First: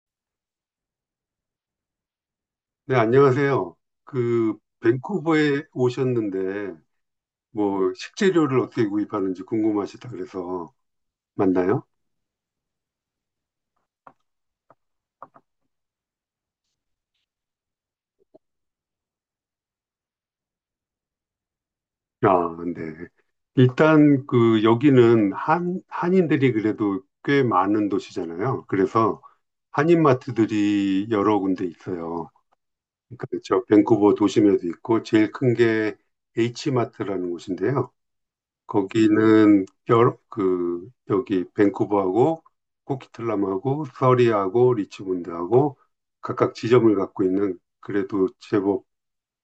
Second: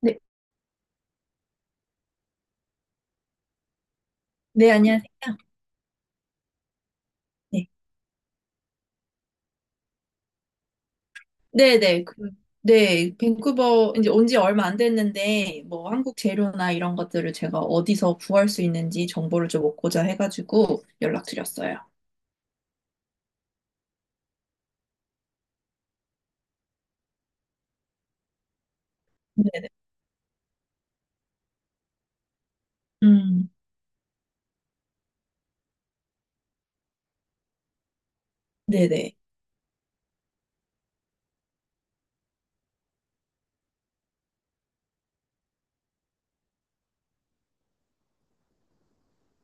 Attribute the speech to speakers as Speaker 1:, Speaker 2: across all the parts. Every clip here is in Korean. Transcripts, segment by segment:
Speaker 1: 네,
Speaker 2: 네, 안녕하세요. 그,
Speaker 1: 네, 안녕하세요.
Speaker 2: 밴쿠버에 오셨는데,
Speaker 1: 네,
Speaker 2: 뭐, 식재료를 어떻게 구입하는지 궁금하시다 그래서
Speaker 1: 네,
Speaker 2: 만나요?
Speaker 1: 네, 그, 네, 밴쿠버 이제 온지 얼마 안 됐는데 뭐 한국 재료나 이런 것들을 제가 어디서 구할 수 있는지 정보를 좀 얻고자 해가지고 연락드렸어요.
Speaker 2: 아, 네. 일단, 그, 여기는 한인들이 그래도 꽤 많은 도시잖아요. 그래서
Speaker 1: 네.
Speaker 2: 한인마트들이 여러 군데 있어요. 그러니까
Speaker 1: 음.
Speaker 2: 저 밴쿠버 도심에도 있고, 제일 큰 게 H마트라는 곳인데요.
Speaker 1: 네, 네.
Speaker 2: 거기는 그 여기 밴쿠버하고 코키틀람하고 서리하고 리치몬드하고 각각 지점을 갖고 있는 그래도 제법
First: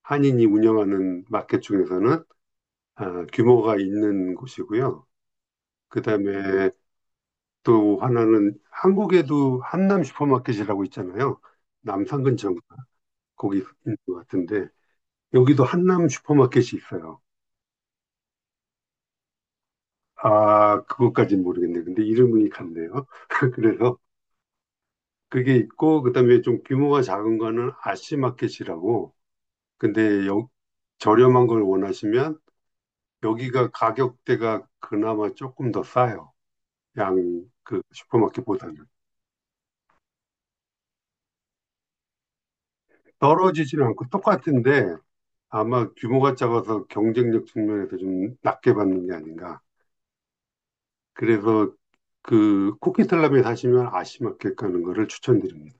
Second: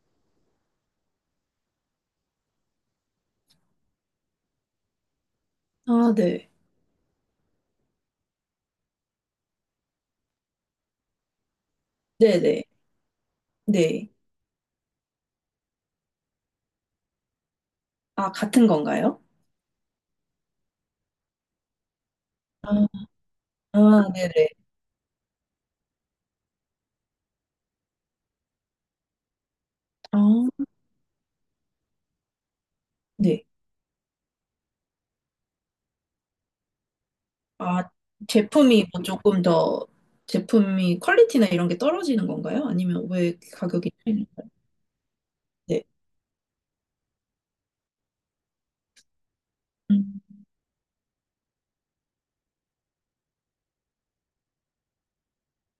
Speaker 2: 한인이 운영하는 마켓 중에서는 아, 규모가 있는 곳이고요.
Speaker 1: 아, 네.
Speaker 2: 그다음에 또 하나는 한국에도 한남 슈퍼마켓이라고 있잖아요. 남산
Speaker 1: 네,
Speaker 2: 근처
Speaker 1: 네,
Speaker 2: 거기 있는
Speaker 1: 네.
Speaker 2: 것 같은데 여기도 한남 슈퍼마켓이 있어요.
Speaker 1: 아, 같은 건가요?
Speaker 2: 아, 그것까진 모르겠네. 근데 이름이
Speaker 1: 아.
Speaker 2: 같네요. 그래서
Speaker 1: 아. 네, 네.
Speaker 2: 그게 있고, 그다음에 좀 규모가 작은 거는 아시마켓이라고.
Speaker 1: 아,
Speaker 2: 근데 저렴한 걸 원하시면
Speaker 1: 네.
Speaker 2: 여기가 가격대가 그나마 조금 더 싸요. 양 그
Speaker 1: 아,
Speaker 2: 슈퍼마켓보다는.
Speaker 1: 제품이 뭐 조금 더 제품이 퀄리티나 이런 게 떨어지는 건가요? 아니면 왜
Speaker 2: 떨어지지는
Speaker 1: 가격이
Speaker 2: 않고
Speaker 1: 차이?
Speaker 2: 똑같은데
Speaker 1: 네.
Speaker 2: 아마 규모가 작아서 경쟁력 측면에서 좀 낮게 받는 게 아닌가. 그래서 그 코키텔람에 사시면 아시마켓 가는 거를 추천드립니다.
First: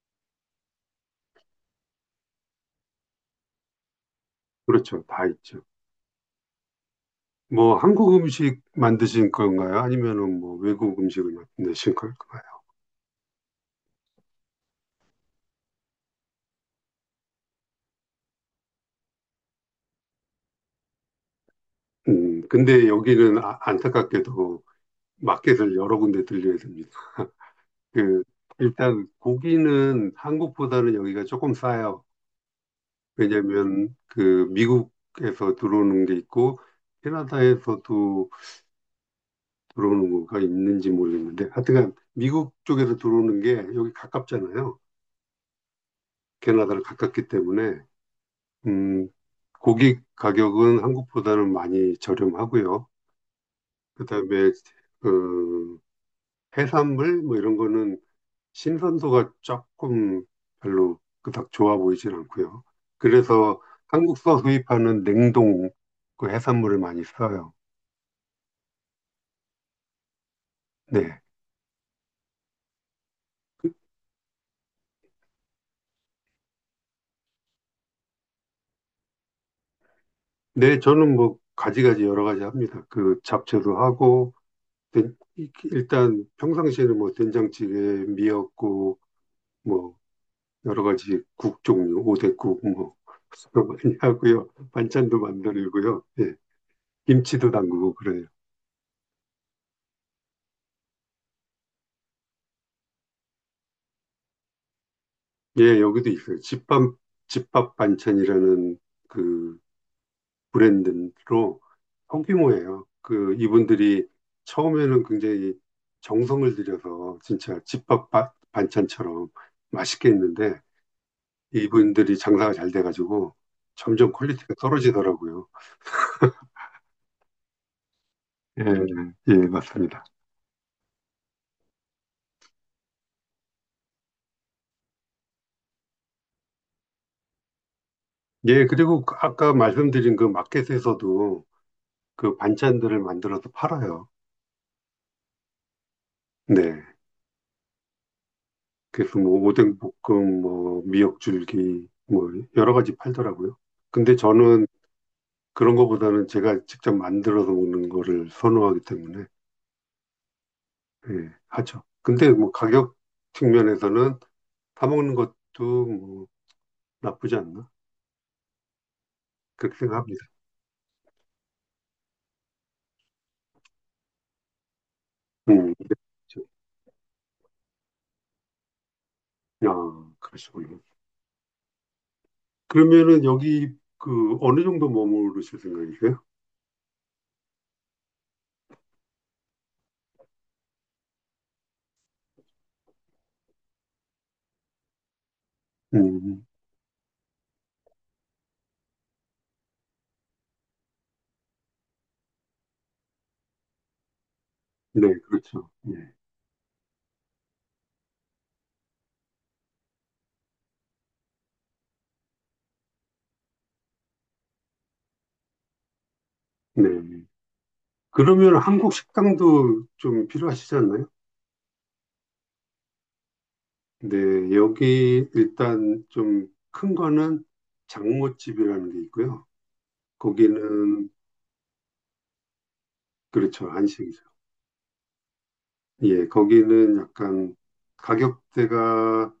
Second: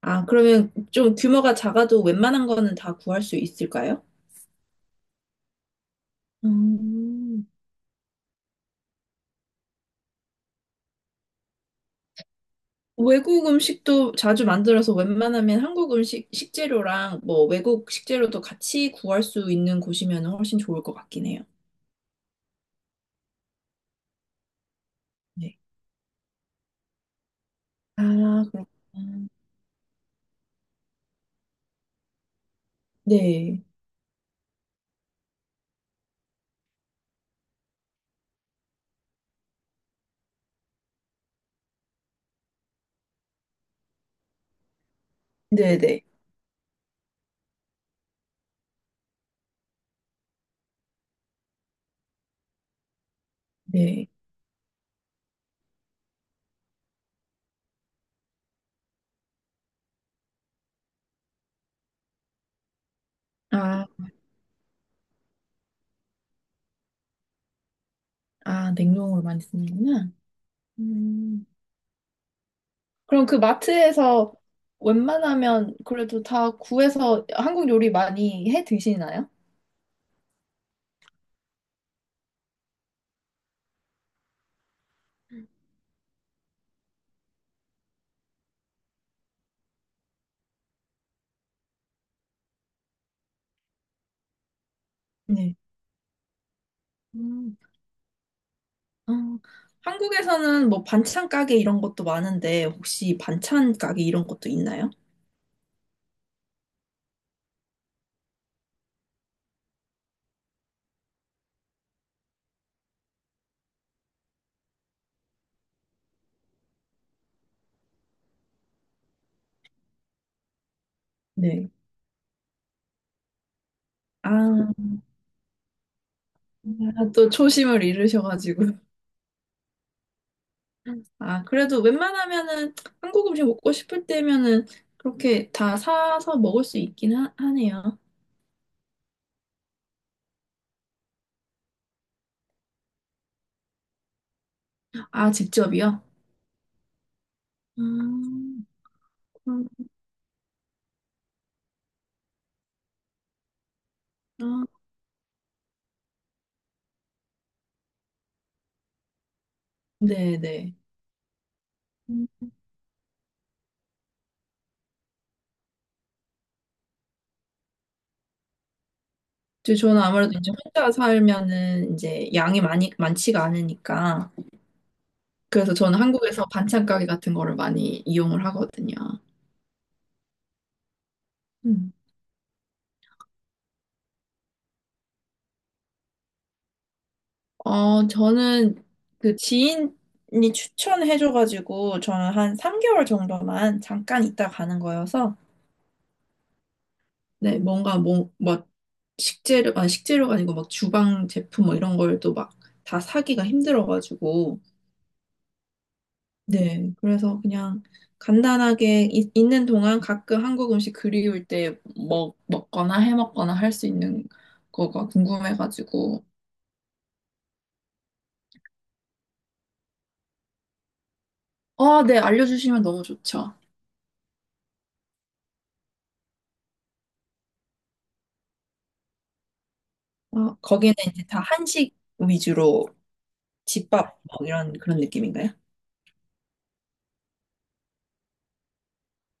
Speaker 1: 아, 그러면 좀 규모가 작아도 웬만한 거는 다 구할 수 있을까요?
Speaker 2: 그렇죠. 다 있죠.
Speaker 1: 음.
Speaker 2: 뭐 한국 음식 만드신 건가요? 아니면은 뭐 외국 음식을 만드신 건가요?
Speaker 1: 외국 음식도 자주 만들어서 웬만하면 한국 음식 식재료랑 뭐 외국 식재료도 같이 구할 수 있는 곳이면 훨씬 좋을 것 같긴 해요.
Speaker 2: 근데 여기는 안타깝게도
Speaker 1: 네.
Speaker 2: 마켓을 여러 군데 들려야 됩니다.
Speaker 1: 아,
Speaker 2: 그, 일단
Speaker 1: 그렇구나.
Speaker 2: 고기는 한국보다는 여기가 조금 싸요.
Speaker 1: 네.
Speaker 2: 왜냐면 그 미국에서 들어오는 게 있고 캐나다에서도 들어오는 거가 있는지 모르겠는데 하여튼간 미국 쪽에서 들어오는 게 여기 가깝잖아요.
Speaker 1: 네네.
Speaker 2: 캐나다를 가깝기 때문에 음, 고기 가격은 한국보다는 많이 저렴하고요.
Speaker 1: 네.
Speaker 2: 그다음에 그 해산물 뭐 이런 거는 신선도가 조금 별로 그닥 좋아 보이진 않고요. 그래서
Speaker 1: 아.
Speaker 2: 한국서 수입하는 냉동 그 해산물을 많이 써요.
Speaker 1: 아, 냉동으로 많이 쓰는구나.
Speaker 2: 네.
Speaker 1: 음. 그럼 그
Speaker 2: 그-
Speaker 1: 마트에서 웬만하면 그래도 다 구해서 한국 요리 많이 해 드시나요?
Speaker 2: 네, 저는 뭐 가지가지 여러 가지 합니다. 그 잡채도 하고 된- 일단 평상시에는 뭐 된장찌개, 미역국 뭐 여러 가지 국 종류, 오뎅국 뭐 많이 하고요. 반찬도
Speaker 1: 네.
Speaker 2: 만들고요. 예. 김치도
Speaker 1: 음.
Speaker 2: 담그고 그래요.
Speaker 1: 어, 한국에서는 뭐 반찬 가게 이런 것도 많은데 혹시 반찬 가게 이런 것도 있나요?
Speaker 2: 예, 여기도 있어요. 집밥 반찬이라는 그 브랜드로 소규모예요. 그 이분들이 처음에는 굉장히 정성을 들여서 진짜 집밥 반찬처럼 맛있게 했는데
Speaker 1: 네.
Speaker 2: 이분들이 장사가 잘 돼가지고 점점
Speaker 1: 아,
Speaker 2: 퀄리티가 떨어지더라고요.
Speaker 1: 또 초심을
Speaker 2: 예,
Speaker 1: 잃으셔가지고.
Speaker 2: 예, 맞습니다.
Speaker 1: 아, 그래도 웬만하면은 한국 음식 먹고 싶을 때면은 그렇게 다 사서 먹을 수 있긴 하, 하네요.
Speaker 2: 예, 그리고 그 아까 말씀드린 그 마켓에서도 그 반찬들을 만들어서 팔아요.
Speaker 1: 아, 직접이요?
Speaker 2: 네.
Speaker 1: 음.
Speaker 2: 그래서 뭐
Speaker 1: 그럼,
Speaker 2: 오뎅 볶음, 뭐 미역줄기, 뭐 여러 가지 팔더라고요. 근데 저는
Speaker 1: 아,
Speaker 2: 그런 거보다는 제가 직접 만들어서 먹는 거를 선호하기 때문에
Speaker 1: 네네.
Speaker 2: 예, 하죠.
Speaker 1: 음.
Speaker 2: 근데 뭐 가격 측면에서는 사 먹는 것도 뭐 나쁘지 않나
Speaker 1: 저-
Speaker 2: 그렇게
Speaker 1: 저는
Speaker 2: 생각합니다.
Speaker 1: 아무래도 이제 혼자 살면은 이제 양이 많이, 많지가 않으니까.
Speaker 2: 음,
Speaker 1: 그래서 저는 한국에서
Speaker 2: 그렇죠.
Speaker 1: 반찬 가게 같은 거를 많이 이용을 하거든요.
Speaker 2: 아, 그러시군요.
Speaker 1: 음.
Speaker 2: 그러면은 여기 그 어느 정도 머무르실 생각이세요?
Speaker 1: 어, 저는 그 지인이 추천해줘가지고 저는 한 3개월 정도만 잠깐 있다 가는 거여서
Speaker 2: 음,
Speaker 1: 네, 뭔가 뭐, 막 식재료, 아니 식재료가 아니고 막 주방 제품 뭐 이런 걸 또 막 다 사기가 힘들어가지고
Speaker 2: 네, 그렇죠. 예,
Speaker 1: 네, 그래서 그냥 간단하게 이- 있는 동안 가끔 한국 음식 그리울 때 먹거나 해 먹거나 할 수 있는 거가 궁금해가지고
Speaker 2: 네. 그러면 한국 식당도 좀 필요하시지 않나요?
Speaker 1: 아, 네, 알려주시면 너무 좋죠.
Speaker 2: 네, 여기 일단 좀 큰 거는 장모집이라는 게 있고요.
Speaker 1: 아, 거기는
Speaker 2: 거기는,
Speaker 1: 이제 다 한식 위주로
Speaker 2: 그렇죠,
Speaker 1: 집밥
Speaker 2: 한식이죠.
Speaker 1: 뭐 이런 그런 느낌인가요?
Speaker 2: 예, 거기는 약간 가격대가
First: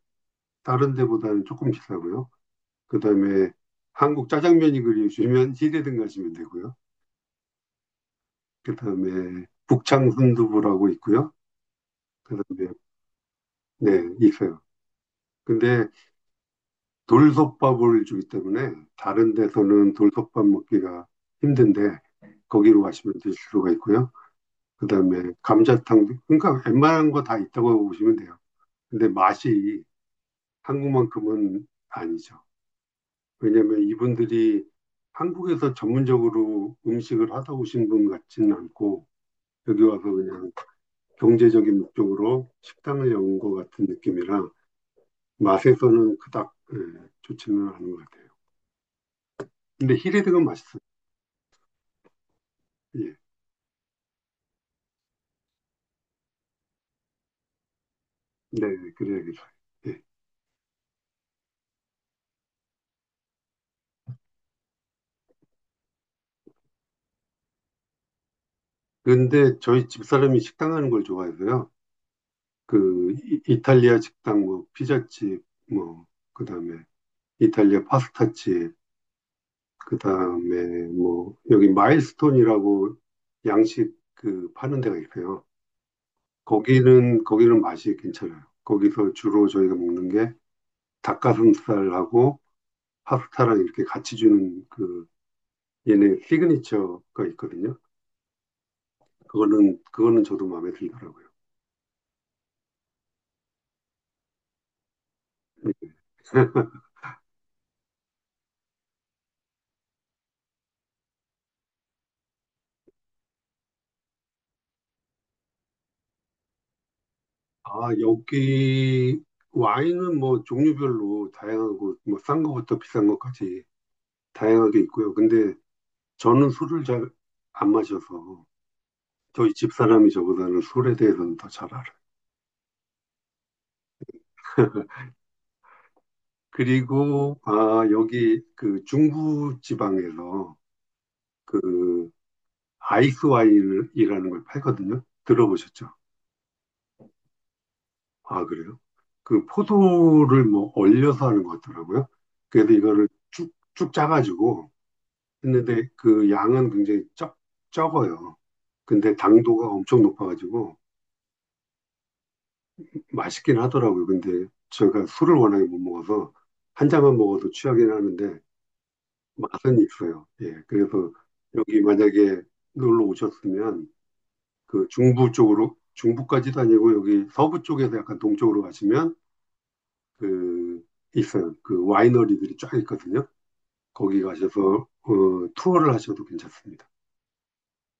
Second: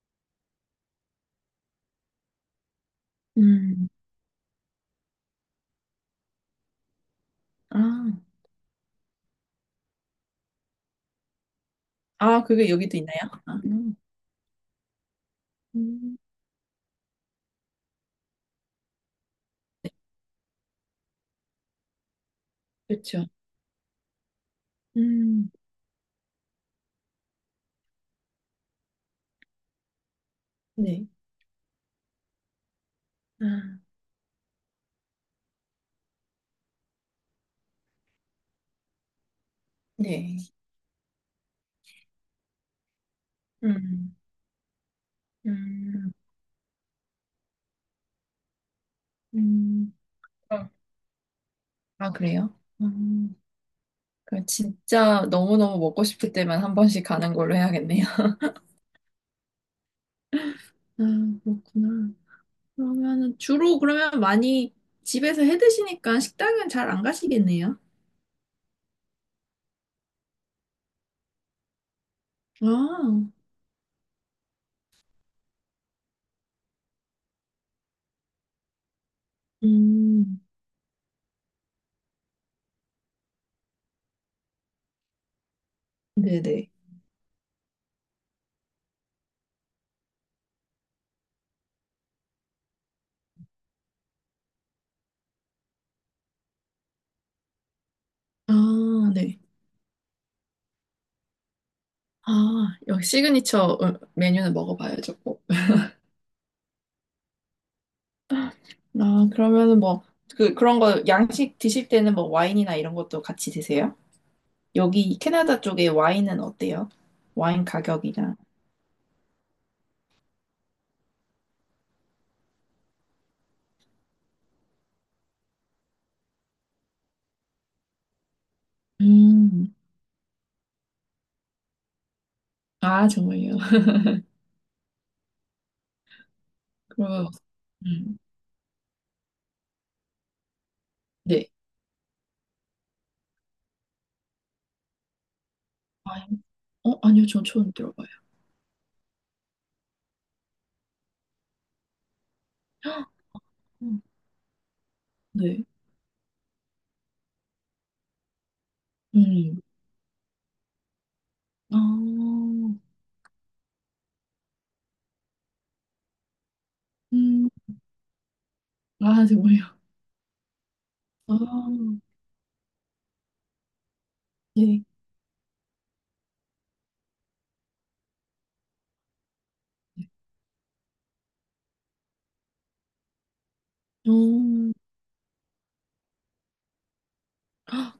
Speaker 2: 다른 데보다는 조금 비싸고요. 그 다음에
Speaker 1: 음.
Speaker 2: 한국 짜장면이 그리우시면 시대등 가시면 되고요.
Speaker 1: 아.
Speaker 2: 그 다음에 북창 순두부라고 있고요. 그
Speaker 1: 아, 그게
Speaker 2: 다음에,
Speaker 1: 여기도 있나요? 아. 음.
Speaker 2: 네, 있어요. 근데
Speaker 1: 음.
Speaker 2: 돌솥밥을 주기 때문에 다른 데서는 돌솥밥 먹기가 힘든데 거기로 가시면
Speaker 1: 그렇죠.
Speaker 2: 드실 수가 있고요. 그다음에
Speaker 1: 음.
Speaker 2: 감자탕도 그러니까 웬만한 거 다 있다고 보시면 돼요. 근데 맛이
Speaker 1: 네.
Speaker 2: 한국만큼은 아니죠.
Speaker 1: 아,
Speaker 2: 왜냐하면 이분들이 한국에서 전문적으로 음식을 하다 오신 분 같지는 않고 여기 와서
Speaker 1: 네.
Speaker 2: 그냥 경제적인 목적으로 식당을 여는 것 같은
Speaker 1: 음.
Speaker 2: 느낌이라
Speaker 1: 음.
Speaker 2: 맛에서는 그닥 예, 좋지는 않은 것 같아요.
Speaker 1: 음.
Speaker 2: 근데 히레드가
Speaker 1: 어.
Speaker 2: 맛있어요.
Speaker 1: 아, 그래요?
Speaker 2: 예.
Speaker 1: 음. 그럼 진짜 너무너무 먹고 싶을 때만 한 번씩 가는 걸로 해야겠네요.
Speaker 2: 네, 그래야겠요. 예.
Speaker 1: 아, 그렇구나. 그러면은 주로 그러면 많이 집에서 해 드시니까 식당은 잘 안 가시겠네요.
Speaker 2: 그런데 저희 집사람이 식당 가는 걸 좋아해서요.
Speaker 1: 아.
Speaker 2: 그 이탈리아 식당, 뭐 피자집, 뭐 그다음에 이탈리아 파스타집,
Speaker 1: 음.
Speaker 2: 그다음에 뭐 여기 마일스톤이라고 양식 그 파는 데가 있어요.
Speaker 1: 네네.
Speaker 2: 거기는 맛이 괜찮아요. 거기서 주로 저희가 먹는 게 닭가슴살하고 파스타랑 이렇게 같이 주는 그 얘네 시그니처가 있거든요.
Speaker 1: 아, 네.
Speaker 2: 그거는 저도 마음에 들더라고요.
Speaker 1: 아, 여기 시그니처 메뉴는 먹어봐야죠, 꼭. 아, 그러면은 뭐, 그, 그런 거, 양식 드실 때는 뭐, 와인이나 이런 것도 같이 드세요? 여기 캐나다 쪽에 와인은 어때요? 와인
Speaker 2: 아,
Speaker 1: 가격이나.
Speaker 2: 여기 와인은 뭐 종류별로 다양하고 뭐 싼 거부터 비싼 것까지 다양하게 있고요. 근데 저는 술을 잘 안 마셔서 저희
Speaker 1: 음.
Speaker 2: 집사람이 저보다는 술에 대해서는 더 잘 알아요.
Speaker 1: 아, 정말요? 그러면,
Speaker 2: 그리고 아,
Speaker 1: 음,
Speaker 2: 여기 그 중부 지방에서
Speaker 1: 네.
Speaker 2: 그 아이스 와인이라는 걸 팔거든요. 들어보셨죠?
Speaker 1: 와인? 어, 아니요, 전 처음 들어봐요.
Speaker 2: 아, 그래요? 그 포도를 뭐 얼려서 하는 것 같더라고요. 그래서 이거를 쭉, 쭉
Speaker 1: 음.
Speaker 2: 짜가지고
Speaker 1: 네.
Speaker 2: 했는데 그 양은 굉장히 적어요. 근데
Speaker 1: 음.
Speaker 2: 당도가 엄청 높아가지고
Speaker 1: 아.
Speaker 2: 맛있긴 하더라고요. 근데 제가 술을 워낙에 못 먹어서 한 잔만
Speaker 1: 음.
Speaker 2: 먹어도 취하긴 하는데
Speaker 1: 아, 정말요?
Speaker 2: 맛은 있어요. 예. 그래서
Speaker 1: 아,
Speaker 2: 여기 만약에 놀러 오셨으면
Speaker 1: 네.
Speaker 2: 그 중부 쪽으로 중부까지도 아니고 여기 서부 쪽에서 약간 동쪽으로 가시면 그 있어요. 그 와이너리들이 쫙 있거든요.
Speaker 1: 어.
Speaker 2: 거기 가셔서 투어를 하셔도 괜찮습니다.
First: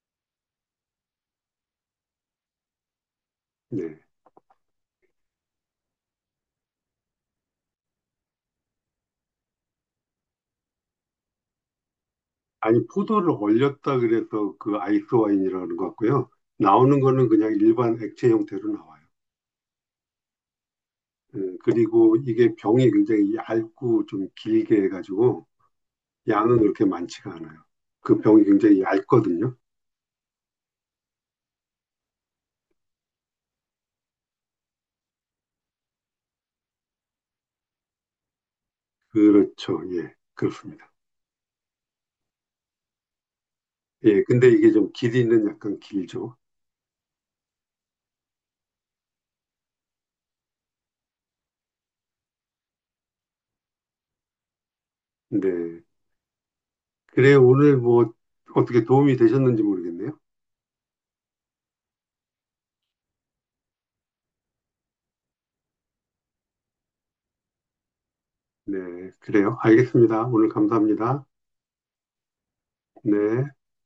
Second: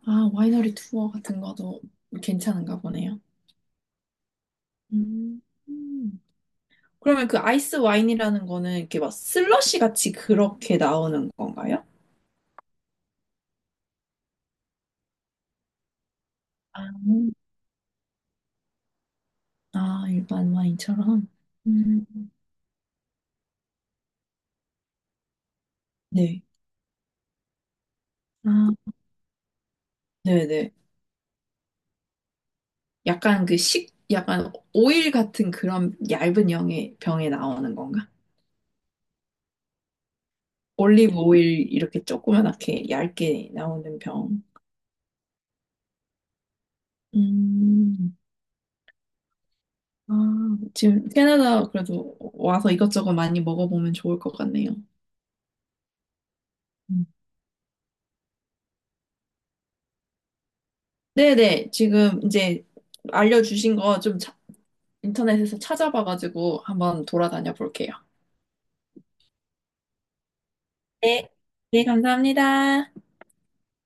Speaker 1: 아, 와이너리 투어 같은 것도 괜찮은가 보네요.
Speaker 2: 네.
Speaker 1: 음. 음. 그러면 그 아이스 와인이라는 거는 이렇게 막 슬러시 같이 그렇게 나오는 건가요?
Speaker 2: 아니, 포도를 얼렸다 그래서 그 아이스 와인이라는 것 같고요.
Speaker 1: 아.
Speaker 2: 나오는 거는 그냥 일반 액체 형태로 나와요.
Speaker 1: 아, 일반 와인처럼.
Speaker 2: 예, 그리고
Speaker 1: 음.
Speaker 2: 이게 병이 굉장히 얇고 좀 길게 해가지고
Speaker 1: 네.
Speaker 2: 양은 그렇게 많지가 않아요. 그 병이 굉장히
Speaker 1: 아,
Speaker 2: 얇거든요.
Speaker 1: 네네. 약간 그 식, 약간 오일 같은 그런 얇은 병에, 병에 나오는 건가?
Speaker 2: 그렇죠. 예, 그렇습니다.
Speaker 1: 올리브 오일 이렇게 조그맣게 얇게 나오는
Speaker 2: 예,
Speaker 1: 병.
Speaker 2: 근데 이게 좀 길이는 약간 길죠.
Speaker 1: 음. 아, 지금 캐나다 그래도 와서 이것저것 많이 먹어보면 좋을 것 같네요.
Speaker 2: 네.
Speaker 1: 음.
Speaker 2: 그래, 오늘 뭐 어떻게 도움이 되셨는지 모르겠네요.
Speaker 1: 네네, 지금 이제 알려주신 거 좀 인터넷에서 찾아봐가지고 한번 돌아다녀 볼게요.
Speaker 2: 네, 그래요. 알겠습니다. 오늘 감사합니다.
Speaker 1: 네. 네, 감사합니다.
Speaker 2: 네.